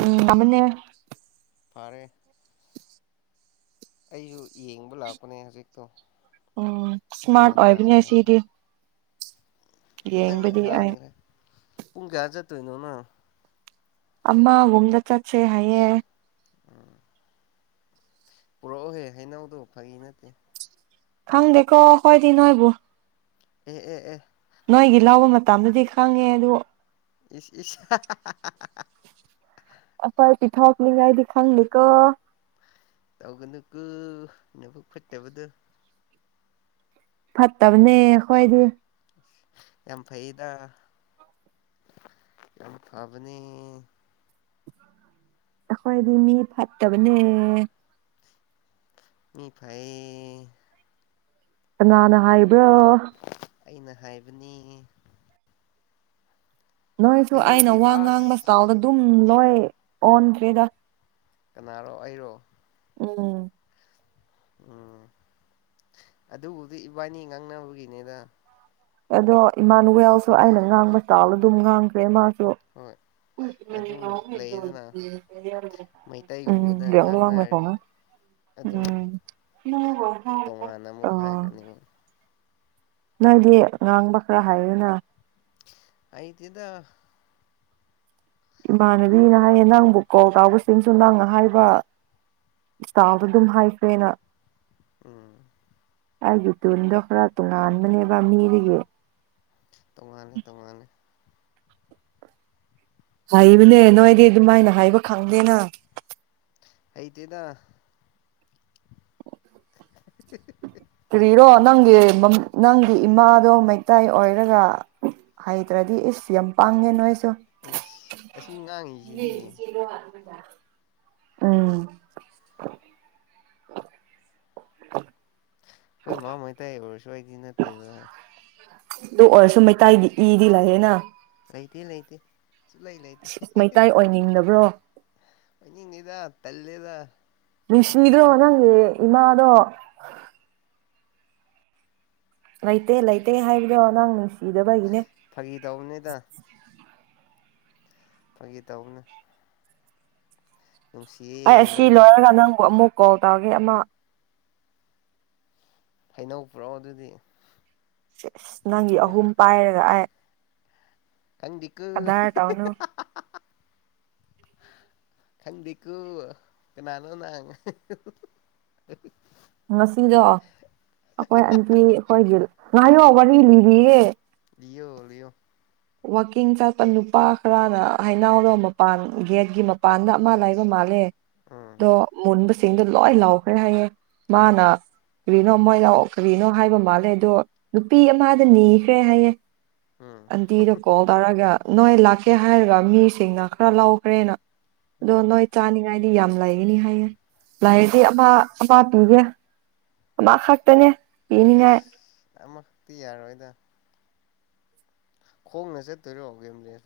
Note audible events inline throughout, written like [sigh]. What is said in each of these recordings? ꯎꯝ ꯃꯃꯅꯦ ꯐꯔꯦ ꯑꯩꯁꯨ ꯌꯦꯡꯕ ꯂꯥꯛꯄꯅꯦ ꯍꯧꯖꯤꯛꯇꯣ ꯎꯝ ꯁꯃꯥꯠ ꯅꯪꯅ ꯑꯣꯏ ꯍꯥꯟꯈ꯭ꯔꯕ ꯄꯁꯤꯗꯤ ꯅꯪꯅ ꯌꯦꯡꯕꯗꯤ ꯍꯥꯟꯈ꯭ꯔꯦ ꯄꯨꯡ ꯀꯌꯥ ꯆꯠꯇꯣꯏꯅꯣꯅ ꯑꯃ ꯎꯝꯗ ꯆꯠꯁꯦ ꯍꯥꯏꯌꯦꯡ ꯄꯨꯔꯛꯎꯍꯦ ꯍꯩꯅꯧꯗꯣ ꯐꯩ ꯅꯠꯇꯦ ꯈꯪ ꯗꯦꯀꯣꯈꯣꯏꯗꯤ ꯅꯣꯏꯕꯨꯨꯡ ꯑꯦ ꯎ ꯑꯦ ꯅꯣꯏꯒꯤ ꯂꯧꯕ ꯃꯇꯝꯗꯗꯤ ꯈꯪꯉꯦ ꯑꯗꯨ ꯏꯁ ꯏꯁ ꯑꯁꯔ ꯄꯤꯊꯣꯛꯅꯤꯒꯥꯏꯗꯤ ꯈꯥꯡꯅꯤ ꯀꯣ ꯇꯧꯒꯅꯨ ꯀꯨ ꯅꯕꯨꯛ ꯐꯠꯇꯕꯗ ꯐꯠꯇꯕꯅꯦ ꯈꯣꯏꯗꯤ ꯌꯥꯝ ꯐꯩꯗ ꯌꯥꯝ ꯐꯕꯅꯤ ꯑꯩꯈꯣꯏꯗꯤ ꯃꯤ ꯐꯠꯇꯕꯅꯦ ꯃꯤ ꯐꯩ ꯉꯅ ꯍꯥꯏꯕ꯭ꯔꯥꯣ ꯑꯩꯅ ꯍꯥꯏꯕꯅꯤ ꯅꯣꯏꯁꯨ ꯑꯩꯅ ꯍꯩꯅꯧꯗꯤ ꯋꯥ ꯑꯁ ꯉꯥꯡꯕꯇꯥꯎꯗ ꯑꯗꯨꯝ ꯎꯝ ꯂꯣꯏ ꯑꯣꯟꯗ꯭ꯔꯦꯗ ꯀꯅꯥꯔꯣ ꯑꯩꯔꯣ ꯎꯝ ꯎꯝ ꯑꯗꯨꯕꯨꯗꯤ ꯏꯕꯥꯅꯤ ꯉꯥꯡꯅꯕꯒꯤꯅꯦꯗ ꯑꯗꯣ ꯏꯃꯥꯅꯨ ꯌꯥꯦꯜꯁꯨ ꯑꯩꯅ ꯉꯥꯡꯕ ꯆꯥꯎ ꯑꯗꯨꯝ ꯉꯥꯡꯈ꯭ꯔꯦ ꯃꯥ ꯍꯣꯏ ꯑꯗꯨꯝ ꯂꯩꯗꯅ ꯃꯩꯇꯩꯒꯨꯝꯕꯗ ꯎꯝ ꯌꯥꯎ ꯋꯥꯉꯃꯦ ꯉꯥꯡꯅꯔꯗꯤ ꯐꯉ ꯑꯗꯨꯝ ꯎꯝ ꯇꯣꯉꯥꯟꯅ ꯑ ꯑꯃꯨꯛ ꯍꯥꯏꯈ꯭ꯔꯅꯤ ꯑꯃꯨꯛ ꯅꯪꯗꯤ ꯉꯥꯡꯕ ꯈꯔ ꯍꯥꯏꯌꯦꯅ ꯑꯩꯗꯤꯗ ꯏꯃꯥꯟꯅꯕꯤꯅ ꯍꯥꯏꯌꯦ ꯅꯪꯕꯨ ꯀꯣ ꯀꯥꯎꯕꯁꯤꯡꯁꯨ ꯅꯪꯅ ꯍꯥꯏꯕ ꯏꯁꯇꯥꯥꯎꯗ ꯑꯗꯨꯝ ꯍꯥꯏꯈ꯭ꯔꯦꯅ ꯎꯝ ꯑꯩꯒꯤ ꯇꯨꯟꯗꯣ ꯈꯔ ꯇꯣꯉꯥꯟꯕꯅꯦꯕ ꯃꯤꯒ ꯇꯃꯅꯦ ꯇꯃꯅꯦ ꯍꯕꯅꯦ ꯅꯣꯏꯗꯤ ꯑꯗꯨꯃꯥꯏꯅ ꯍꯥꯏꯕ ꯈꯪꯗꯦꯅ ꯑꯗꯤꯗ ꯀꯔꯤꯔꯣ ꯅꯪꯒꯤ ꯅꯪꯒꯤ ꯏꯃꯥꯗꯣ ꯃꯩꯇꯩꯥꯏ ꯑꯣꯏꯔꯒ ꯍꯩꯇ꯭ꯔꯗꯤ ꯏꯁꯁ ꯌꯥꯝ ꯄꯥꯡꯉꯦ ꯅꯣꯏꯁ ꯑꯁ ꯑꯁꯤ ꯉꯥꯡꯉꯤꯁꯤꯗꯤ ꯎꯝ [inaudible] ꯑꯩꯣꯏ ꯃꯥ ꯃꯩ ꯇꯥꯏ ꯑꯣꯏꯔ ꯋꯥꯏꯒꯤ ꯅꯠꯇꯦꯔ ꯑꯗꯨ ꯑꯣꯏꯔꯁꯨ ꯃꯩꯇꯩꯗꯤ ꯏꯗꯤ ꯂꯩꯑꯦꯅ ꯂꯩꯇ ꯂꯩꯇ ꯑ ꯑ ꯃꯩꯇꯥꯏ ꯑꯣꯏꯅꯤꯡꯗꯕ꯭ꯔꯣ ꯅꯤꯉꯗ ꯇꯂꯦꯗ ꯁꯤꯗꯣꯅꯦ ꯏꯃꯥꯗꯣ ꯂꯩꯇꯦ ꯂꯩꯇꯦ ꯍꯥꯏꯕꯗꯣ ꯅꯪ ꯅꯨꯡꯁꯤꯗꯕꯒꯤꯅꯦ ꯐꯥꯒꯤ ꯇꯧꯕꯅꯤꯗ ꯐꯒꯤ ꯇ ꯍꯅꯦ ꯑꯩ ꯑꯁꯤ ꯂꯣꯏꯅ ꯂꯣꯏꯔꯒ ꯅꯪꯕꯨ ꯑꯃꯨꯛ ꯀꯣꯜ ꯇꯧꯔꯒꯦ ꯑꯃ ꯍꯩꯅꯧ ꯄꯨ꯭ꯔꯣ ꯑꯗꯨꯗꯤ ꯁꯠ ꯑꯁ ꯅꯪꯒꯤ ꯑꯍꯨꯝ ꯄꯥꯏꯔꯒ ꯑꯩ ꯀꯪꯖꯤꯤꯀ ꯀꯗꯥꯔ ꯇꯧꯅꯨ ꯈꯪꯗꯤ ꯀꯨ ꯀꯅꯥꯅꯣ ꯅ ꯉꯁꯤꯗꯣ ꯑꯩꯈꯣꯏ ꯑꯟꯇꯤ ꯑꯩꯈꯣꯏꯒꯤ ꯉꯥꯏꯌꯣ ꯋꯥꯔꯤ ꯂꯤꯔꯤꯌꯦꯦ ꯏꯌꯣ ꯏꯌꯣ ꯋꯥꯛꯀꯤꯡ ꯆꯠꯄ ꯅꯨꯄꯥ ꯈꯔꯅ ꯍꯩꯅꯥꯎꯔꯣ ꯃꯄꯥꯟ ꯒꯦꯠꯀꯤ ꯃꯄꯥꯟꯗ ꯑꯃ ꯂꯩꯥꯏꯕ ꯃꯥꯜꯂꯦ ꯎꯝ ꯑ ꯃꯣꯟꯕ ꯁꯤꯡꯗꯣ ꯂꯣꯏ ꯂꯥꯎꯈ꯭ꯔꯦ ꯍꯥꯏꯌꯦ ꯑꯥ ꯃꯥꯅꯥ ꯀꯔꯤꯅꯣ ꯃꯣꯏ ꯂꯥꯛꯑꯣ ꯀꯔꯤꯅꯣ ꯍꯥꯏꯕ ꯃꯥꯜꯂꯦ ꯑꯗꯣ ꯅꯨꯄꯤ ꯑꯃꯗ ꯅꯤꯈ꯭ꯔꯦ ꯍꯥꯏꯌꯦ ꯎꯝ ꯑꯟꯇꯤꯗ ꯀꯣꯜ ꯇꯥꯔꯒ ꯅꯥꯏ ꯂꯥꯛꯀꯦ ꯍꯥꯏꯔꯒ ꯃꯤꯁꯤꯡꯅ ꯈꯔ ꯂꯧꯈ꯭ꯔꯦꯅ ꯑꯗꯨꯗꯣ ꯎꯝ ꯅꯣꯣꯏ ꯆꯥꯅꯤꯒꯥꯏ ꯁꯤ ꯌꯥꯝ ꯂꯩꯒꯅꯤ ꯍꯥꯏꯌꯦ ꯎꯝ ꯂꯥꯏꯗꯤ ꯑ ꯄꯥꯄꯤꯒ ꯕꯥꯥꯁ ꯍꯥꯥꯛꯇꯅꯦ ꯏꯅꯤꯡꯉ ꯑꯃ ꯁꯛꯇꯤ ꯌꯥꯔ ꯑꯣꯏꯗ ꯈꯣꯡꯅ ꯆꯠꯇꯣꯏꯔꯣ ꯀꯦꯝ ꯂꯩ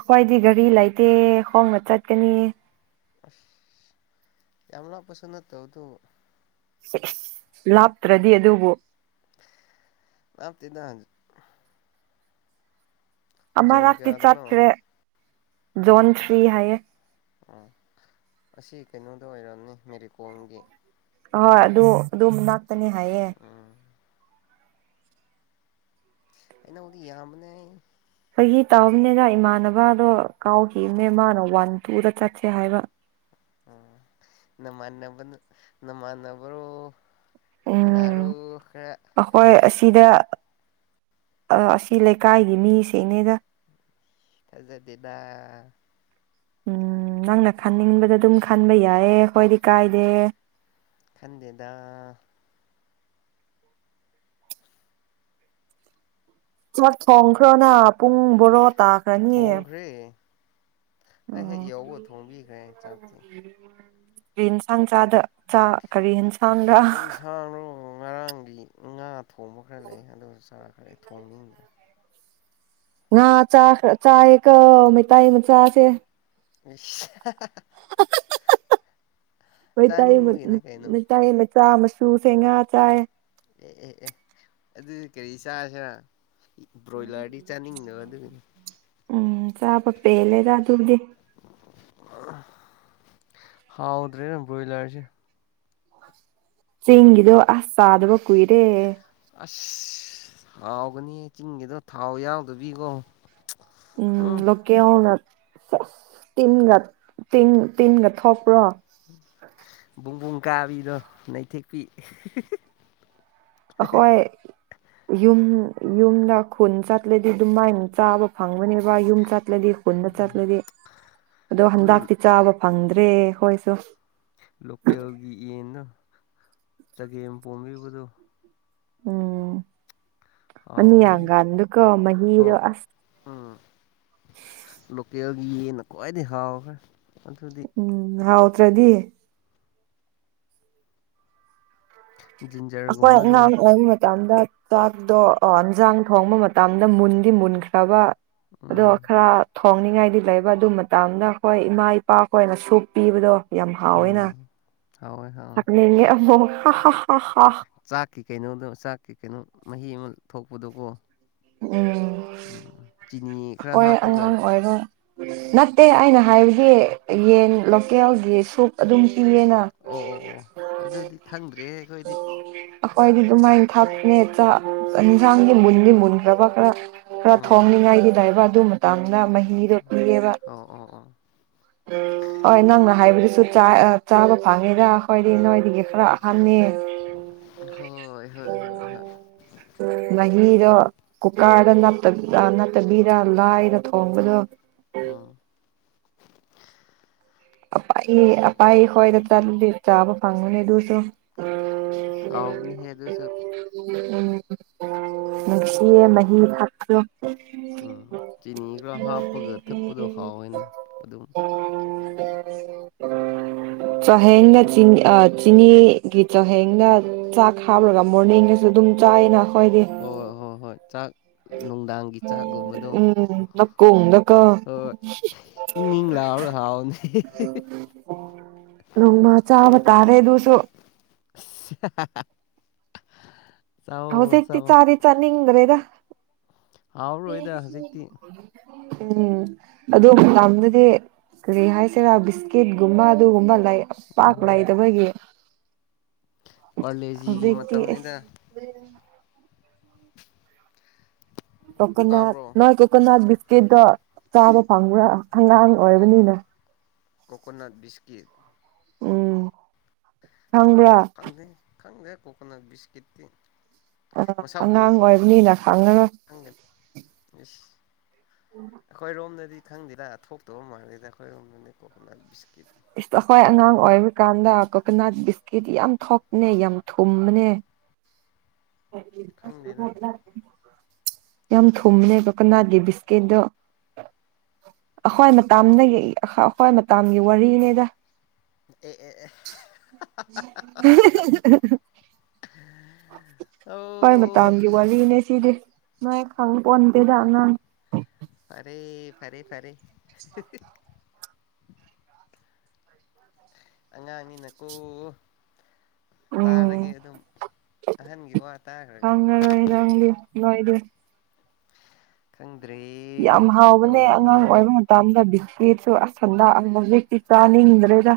ꯑꯩꯈꯣꯏꯗꯤ ꯒꯥꯔꯤ ꯂꯩꯇꯦ ꯈꯣꯡꯅ ꯆꯠꯀꯅꯤ ꯀꯃ ꯄꯁꯅ ꯇ ꯇꯣ ꯂꯥꯞꯇ꯭ꯔꯗꯤ ꯑꯗꯨꯕꯨ ꯂꯞꯇꯗ ꯑꯃ ꯔꯥꯇꯤ ꯀꯌꯥꯗꯅꯣ ꯆꯥꯠꯈ꯭ꯔꯦ ꯖꯣꯟ ꯊ꯭ꯔꯤ ꯍꯥꯏꯌꯦ ꯑꯣ ꯑꯁꯤ ꯀꯩꯅꯣꯗ ꯑꯣꯏꯔꯕꯅꯤ ꯃꯦꯔꯤ ꯀꯣꯝꯒꯤ ꯑꯣꯏ ꯑꯗꯨ ꯑꯗꯨꯝ ꯛꯇꯅꯤ ꯍꯥꯏꯌꯦ ꯎꯝ ꯑꯩꯅ ꯎꯗꯤ ꯌꯥꯝꯕꯅꯦ ꯆꯍꯤ ꯇꯧꯝꯅꯦꯒ ꯏꯃꯥꯟꯅꯕꯗꯣ ꯀꯥꯎꯈꯤꯕꯅꯦ ꯃꯥꯅ ꯋꯥꯟ ꯇꯨꯗ ꯆꯠꯁꯦ ꯍꯥꯏꯕ ꯎ ꯅꯃꯥꯟꯅꯕ ꯅꯃꯥꯟꯕꯔꯣ ꯀꯩꯅ ꯁꯤꯗ ꯑꯁꯤ ꯂꯩꯀꯥꯏꯒꯤ ꯃꯤꯁꯤꯡꯅꯦꯗ ꯁꯦꯕꯤꯗꯥ ꯎꯝ ꯅꯪꯅ ꯈꯟꯅꯤꯡꯕꯗ ꯑꯗꯨꯝ ꯈꯟꯕ ꯌꯥꯏꯌꯦ ꯍꯣꯏꯗꯤ ꯀꯥꯏꯗꯦ ꯈꯟꯗꯦꯗ ꯈꯪꯈ꯭ꯔꯅꯥ ꯄꯨꯡꯨꯡꯕꯠ ꯇꯥ ꯀꯅꯤ ꯊꯣꯡꯈ꯭ꯔꯦ ꯑꯩ ꯍꯦꯛ ꯌꯋ ꯊꯣꯡꯕꯤꯈ꯭ꯔꯦ ꯆꯥꯛꯇꯤ ꯔꯤꯟꯁꯥꯡ ꯆꯥꯗ ꯆꯥ ꯀꯔꯤ ꯌꯦꯟꯁꯥꯡꯔ ꯏꯟꯁꯥꯡꯅ ꯉꯔꯥꯡꯒꯤ ꯑ ꯊꯣꯡꯕ ꯈꯔ ꯂꯩ ꯑꯗꯨꯒ ꯆꯥꯛ ꯐꯔꯦ ꯊꯣꯡꯅꯤꯗ ꯍꯥꯥ ꯆꯥ ꯆꯥ ꯑꯦ ꯃꯦ ꯇꯏ ꯃ ꯆꯥꯁ ꯑ ꯆꯥꯅꯤꯡꯕꯒꯤꯅꯦ ꯀꯩꯅꯣ ꯃꯣꯏꯇꯠꯇ ꯆꯥ ꯃꯆꯁꯨ ꯁꯦꯡꯉꯥ ꯆꯥꯏ ꯑꯦ ꯑꯦ ꯑꯗꯨ ꯀꯔꯤ ꯆꯥꯥꯁꯦ ꯎꯝ ꯆꯥꯕꯄꯦ ꯂꯩꯦꯗ ꯑꯗꯨꯗꯤ ꯍꯥꯎꯥꯎꯗ꯭ꯔꯦ ꯭ꯔꯣꯏꯂꯔꯁꯤ ꯆꯦꯡꯒꯤꯗꯨꯣ ꯑꯁ ꯆꯗꯕ ꯀꯨꯏꯔꯦ ꯑꯁ ꯍꯥꯎꯒꯅꯤ ꯆꯤꯡꯒꯤꯗꯣ ꯊꯥꯎ ꯌꯥꯎꯗꯕꯤꯀꯣ ꯎꯝ ꯂꯦ ꯍꯅ ꯇꯤꯟꯒ ꯇ ꯇꯤꯟꯒ ꯊꯣꯛꯄ꯭ꯔꯣ ꯄꯨꯡꯕꯨꯡ ꯀꯥꯕꯤꯗꯣ ꯅꯩꯊꯦꯛꯄꯤ ꯑꯩꯈꯣꯏ ꯌꯨꯝ ꯌꯨꯝꯗ ꯈꯨꯟ ꯆꯠꯂꯗꯤ ꯑꯗꯨꯝꯃꯥꯏꯅ ꯆꯥꯕ ꯐꯪꯒꯅꯦꯕ ꯌꯨꯝ ꯆꯠꯂꯗꯤ ꯈꯨꯟꯗ ꯎꯝ ꯆꯠꯂꯗꯤ ꯑꯗꯣ ꯑꯗꯨ ꯍꯟꯗꯇꯤ ꯆꯥꯕ ꯐꯪꯗ꯭ꯔꯦ ꯍꯣꯏꯁꯨ ꯂꯣꯀꯦꯜꯒꯤ ꯌꯦ ꯆꯒꯦꯝ ꯄꯣꯝꯕꯤꯕꯗꯨꯣ ꯎꯝ ꯑꯅꯤꯌꯥꯡ ꯍꯥꯎꯋꯦꯍꯦ ꯀꯥꯟꯗꯨꯀ ꯃꯍꯤꯗꯣ ꯑꯁ ꯂꯒꯤ ꯅꯀꯣ ꯍꯥꯒ ꯎꯝ ꯍꯥꯎ ꯅꯠꯇ꯭ꯔꯗꯤ ꯑꯈ ꯖꯤꯟꯖꯔꯒꯨꯝꯕꯗꯣ ꯃꯇꯝꯗ ꯆꯥꯛꯇꯣ ꯌꯦꯟꯁꯥꯡ ꯊꯣꯡꯕ ꯃꯇꯝꯗ ꯃꯨꯟꯗꯤ ꯃꯨꯟꯈ꯭ꯔꯕ ꯑꯗꯣ ꯎꯝ ꯑꯈ꯭ꯔ ꯊꯣꯡꯅꯤꯡꯉꯥꯏꯗꯤ ꯂꯩꯕ ꯑꯗꯨ ꯃꯇꯝꯗ ꯑꯩꯈꯣꯏ ꯏꯃꯥ ꯏꯄꯥꯈꯅ ꯁꯨ ꯄꯤꯕꯗꯣ ꯌꯥꯝ ꯍꯥꯎꯋꯦꯅ ꯎꯝ ꯍꯥꯎꯋꯦ ꯍꯥꯎꯋꯦ ꯊꯛꯅꯤꯡꯉꯦ ꯑꯃꯨꯛ ꯍ ꯍ ꯍꯣ ꯆꯥꯛꯀꯤ ꯀꯩꯅꯣꯗꯣ ꯆꯥꯛꯀꯤ ꯀꯩꯅꯣ ꯃꯍꯤ ꯑꯃ ꯊꯣꯛ ꯄꯨꯗꯨꯀꯣ ꯎ ꯎꯝ ꯆ ꯍꯣꯏ ꯑꯉꯥꯡ ꯑꯣꯏꯔꯣ ꯅꯠꯇꯦ ꯑꯩꯅ ꯍꯥꯏꯕꯗꯤ ꯌꯦꯟ ꯂꯣꯀꯦꯜꯒꯤ ꯁꯨꯛ ꯑꯗꯨꯝ ꯄꯤꯌꯦꯅ ꯑꯣ ꯑꯣ ꯑꯣ ꯑꯗꯨꯗꯤ ꯈꯪꯗ꯭ꯔꯦ ꯑꯣꯏꯣꯏꯗꯤ ꯑꯩꯈꯣꯏꯗꯤ ꯑꯗꯨꯃꯥꯏꯅ ꯊꯥꯞꯅꯦ ꯆꯥꯛ ꯌꯦꯟꯁꯥꯡꯒꯤ ꯃꯨꯟꯗꯤ ꯃꯨꯟꯈ꯭ꯔꯕ ꯈꯔ ꯈꯔ ꯎꯝ ꯊꯣꯡꯅꯤꯡꯉꯥꯏꯗꯏꯕ ꯑꯗꯨ ꯃꯇꯥꯡ ꯃꯍꯤꯗꯣ ꯄꯤꯌꯦꯦꯕ ꯑꯣ ꯑꯣ ꯑꯣ ꯍ ꯅꯪꯅ ꯍꯥꯏꯕꯗꯨ ꯁꯨ ꯆꯥꯕ ꯐꯪꯉꯤꯔ ꯑꯩꯈꯣꯏꯗꯤ ꯎꯝ ꯅꯣꯏꯗꯒꯤ ꯈꯔ ꯑꯍꯟꯅꯤ ꯍꯣꯏ ꯍꯣꯏ ꯍꯣꯏ ꯍ ꯀꯨꯀꯥꯗ ꯅꯠꯇꯕꯤꯔ ꯂꯥꯏꯔ ꯊꯣꯡꯕꯗꯣ ꯎꯝ ꯑꯄꯥ ꯑꯄꯥꯥꯏ ꯍꯗ ꯆ ꯆꯕ ꯉꯅ ꯌꯦ ꯑꯗꯨꯁꯨ ꯁꯥꯎꯕꯅꯤ ꯍꯥꯏꯦ ꯑꯗꯨꯁꯨ ꯎꯝ ꯅꯨꯡꯁꯤꯌꯦ ꯃꯍꯤ ꯊꯥꯛꯄꯣ ꯎꯝ ꯆꯤꯅꯤ ꯈꯔ ꯍꯥꯞꯄꯒ ꯊꯛꯄꯗꯣ ꯍꯥꯎꯋꯦꯅ ꯑꯗꯨꯝ ꯆꯍꯦꯡꯅ ꯆ ꯆꯤꯅꯤꯒꯤ ꯆꯍꯦꯡꯗ ꯆꯥꯛ ꯍꯥꯥꯞꯔꯒ ꯃꯣꯔꯅꯤꯡꯗꯁꯨ ꯑꯗꯨꯝ ꯆꯥꯏꯅ ꯍ ꯍꯣ ꯍꯣꯏ ꯆꯥꯛ ꯅꯨꯡꯗꯥꯡꯒꯤ ꯆꯥꯛꯒꯨꯝꯕꯗꯣ ꯎꯝ ꯅꯀꯨꯡꯗꯀꯣ ꯍꯣꯏ ꯏꯪ ꯏꯪ ꯂꯥꯎ ꯍꯥꯎꯑꯣꯅꯦ [inaudible] ꯂꯣꯡꯃ ꯆꯥꯕ ꯇꯔꯦ ꯑꯗꯨꯣꯁꯨꯣ [inaudible] ꯍꯧꯖꯤ ꯆꯥꯎꯋꯣ ꯆꯥꯔꯤ ꯆꯅꯤ ꯗꯔꯦꯗ ꯍꯥꯎꯔꯣꯏꯗ ꯍꯧꯖꯤꯛꯇꯤ ꯎꯝ ꯑꯗꯨ ꯃꯗꯗꯤ ꯀꯔꯤ ꯍꯥꯏꯁꯤꯔꯥ ꯕꯤꯁꯀꯤꯠꯀꯨꯝꯕ ꯑꯗꯨꯒꯨꯝꯕ ꯂꯩ ꯄꯥꯥꯛ ꯂꯏꯗꯕꯣꯏꯒꯤ ꯄꯥꯂꯦꯖꯤꯒꯤ ꯑꯁ ꯃꯇꯝꯅꯤꯗ ꯀꯀꯅꯥ ꯇꯥꯕ꯭ꯔꯣ ꯅꯣꯏ ꯀꯣꯀꯅꯥꯠ ꯀꯦꯗ ꯆꯥꯕ ꯐꯪ꯭ꯔ ꯑꯉꯥꯡ ꯑꯣꯏꯕꯅꯤꯅ ꯀꯣꯀꯣꯅꯥꯠ ꯕꯤꯁꯀꯤꯠ ꯎꯝ ꯈꯪꯕ꯭ꯔꯥ ꯈꯪꯗꯦ ꯈꯪꯗꯦ ꯀꯣꯀꯣꯅꯥꯠ ꯁꯀꯤꯠ ꯑꯥ ꯑꯉꯥꯡ ꯑꯣꯏꯕꯅꯤꯅ ꯈꯪꯅꯅꯕ ꯑꯩꯈꯣꯏ ꯔꯣꯝꯗꯗꯤ ꯏ ꯈꯪꯗꯤꯗꯥ ꯊꯣꯛꯇꯧ ꯃꯥꯜꯂꯦꯗ ꯑꯩꯈꯣꯏꯔꯣꯝꯅꯤ ꯀꯣꯀꯣꯅꯠ ꯕꯤꯁꯀꯤꯠ ꯑꯩꯈꯣꯏ ꯑꯉꯥꯡ ꯑꯣꯏꯔꯤꯀꯥꯟꯗ ꯀꯣꯀꯣꯅꯠ ꯕꯤꯁꯀꯤꯠ ꯌꯥꯝ ꯊꯣꯛꯄꯅꯦ ꯌꯥꯝ ꯊꯨꯝꯅꯦ ꯈꯪꯗꯦꯗ [inaudible] ꯌꯥꯝ ꯊꯨꯝꯕꯅꯦꯕ ꯀꯅꯥꯠꯀꯤ ꯕꯤꯁꯀꯤꯦꯠꯇꯠꯇꯣ ꯑꯩꯈ꯭ꯋꯥꯏ ꯃꯇꯥꯝ ꯑꯩꯈ꯭ꯋꯥꯏ ꯃꯇꯥꯝꯒꯤ ꯋꯥꯔꯤꯅꯦꯗ [inaudible] ꯑꯦ ꯑꯦ ꯑꯦ ꯍꯣꯏ ꯃ ꯑꯧ ꯇꯝꯒꯤꯦ ꯋꯥꯂꯤꯅꯦ ꯁꯤꯗꯤ ꯅ ꯈꯥꯎ ꯄꯟꯗꯦꯗꯅ ꯐꯔꯦ ꯐꯔꯦ ꯐꯔꯦ [inaudible] ꯑꯉꯥꯡꯉꯤꯅꯀꯣ ꯇꯥꯔꯒꯦ ꯎꯝ ꯑꯗꯨꯝ ꯑꯍꯟꯒꯤ ꯋꯥ ꯇꯥꯈ꯭ꯔꯒꯦ ꯂ ꯏꯗ ꯀꯪ ꯌꯥꯝ ꯍꯥꯎꯕꯅꯦ ꯑꯉꯥꯡ ꯑꯣꯏꯕ ꯃꯇꯝꯗꯗꯤ ꯐꯁꯨ ꯑꯁꯟꯗ ꯑꯖꯤꯛꯇꯤ ꯆꯥꯅꯤꯡꯗ꯭ꯔꯦꯗ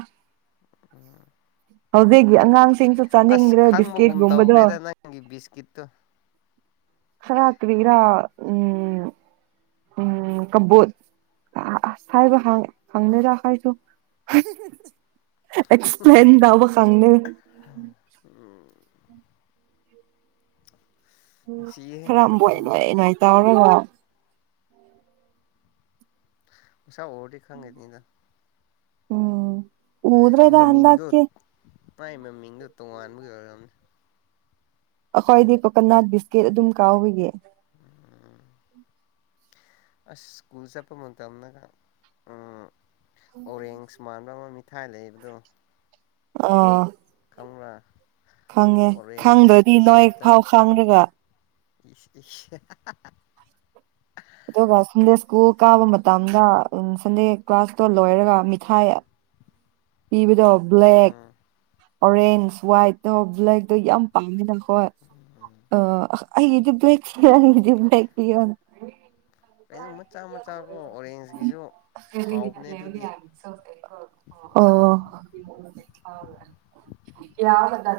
ꯎꯝ ꯍꯧꯗꯦ ꯑꯉꯥꯡ ꯑꯁ ꯈꯪꯕꯒꯨꯝ ꯇꯧꯈ꯭ꯔꯦꯗ ꯅꯪꯒꯤ ꯕꯤꯁꯀꯤꯠꯇꯨ ꯈꯔ ꯀꯔꯤꯔꯥ ꯎꯝ ꯎ ꯀꯕꯣꯠ ꯑꯁ ꯍꯥꯏꯕ ꯍꯪꯗꯔꯥ ꯍꯥꯏꯁꯨ ꯑꯦꯛꯁꯄ꯭ꯂꯦꯟ ꯎꯕ ꯈꯪꯅ ꯎꯝ ꯅꯨꯡꯁꯤꯌꯦ ꯈꯔꯕ ꯅꯨꯡ ꯃꯇꯝꯗꯣ ꯅꯨꯡꯉꯥꯏ ꯇꯔ ꯑꯁꯥ ꯍꯔ ꯊꯈꯥꯡꯒꯦꯅꯤꯗ ꯎꯝ ꯎꯗ꯭ꯔꯦꯗ ꯍꯟꯗꯀꯦ ꯃꯥꯏꯒꯤ ꯃꯃꯤꯡꯗꯣ ꯇꯣꯉꯥꯟꯕꯒꯤ ꯑꯣꯏꯔꯝꯅꯦ ꯑꯩꯈꯣꯏꯗꯤ ꯀꯣꯀꯅꯥꯠ ꯕꯤꯁꯀꯤꯠ ꯑꯗꯨꯝ ꯀꯥꯎꯏꯒꯦ ꯎꯝ ꯑꯁ ꯁꯀꯨꯜꯁꯦꯄ ꯃ ꯇꯧꯅ ꯀ ꯎꯝ ꯑꯣꯔꯁꯃꯥꯟ ꯑꯃ ꯏꯥꯏ ꯂꯩꯕꯗꯣ ꯑ [unintelligible] ꯈꯪꯉꯦ ꯈꯪꯗ꯭ꯔꯗꯤ ꯑꯣꯔꯦꯟꯖꯀꯤ ꯅꯋꯥ ꯁꯦꯞꯇ ꯐꯥꯎ ꯈꯪꯗ꯭ꯔꯒ [unintelligible] [inaudible] ꯁꯀꯨꯜ ꯀꯥꯕ ꯃꯇꯝꯗ ꯁꯟꯗꯦ ꯀ꯭ꯂꯥꯁꯇꯣ ꯂꯣꯏꯔꯒ ꯃꯤꯊꯥꯏ ꯄꯕꯙꯑꯣ ꯕ꯭ꯂꯦꯛ ꯎꯝ ꯑꯣꯔꯦꯟꯖ ꯋꯥꯋꯥꯏꯠꯇꯣ ꯕ꯭ꯂꯦꯛꯇꯣ ꯌꯥꯝ ꯄꯥꯝꯃꯤꯅ ꯍꯣꯏ ꯑ ꯑꯩꯒꯤꯗꯤ ꯕ꯭ꯂꯦꯛ ꯄꯤꯌꯣ ꯑꯩꯒꯤꯗꯤ ꯕ꯭ꯂꯦꯛ ꯄꯤꯌꯣ ꯀꯩꯅꯣ ꯃꯆꯥ ꯃꯆꯥꯀꯣ ꯑꯣꯔꯦꯟꯖꯀꯤꯁꯨ ꯀꯔꯤꯕꯂꯤ ꯍꯥꯎꯕꯅꯦ ꯑꯗꯨꯗꯤ ꯍꯥꯏ ꯑꯣ ꯀ ꯗ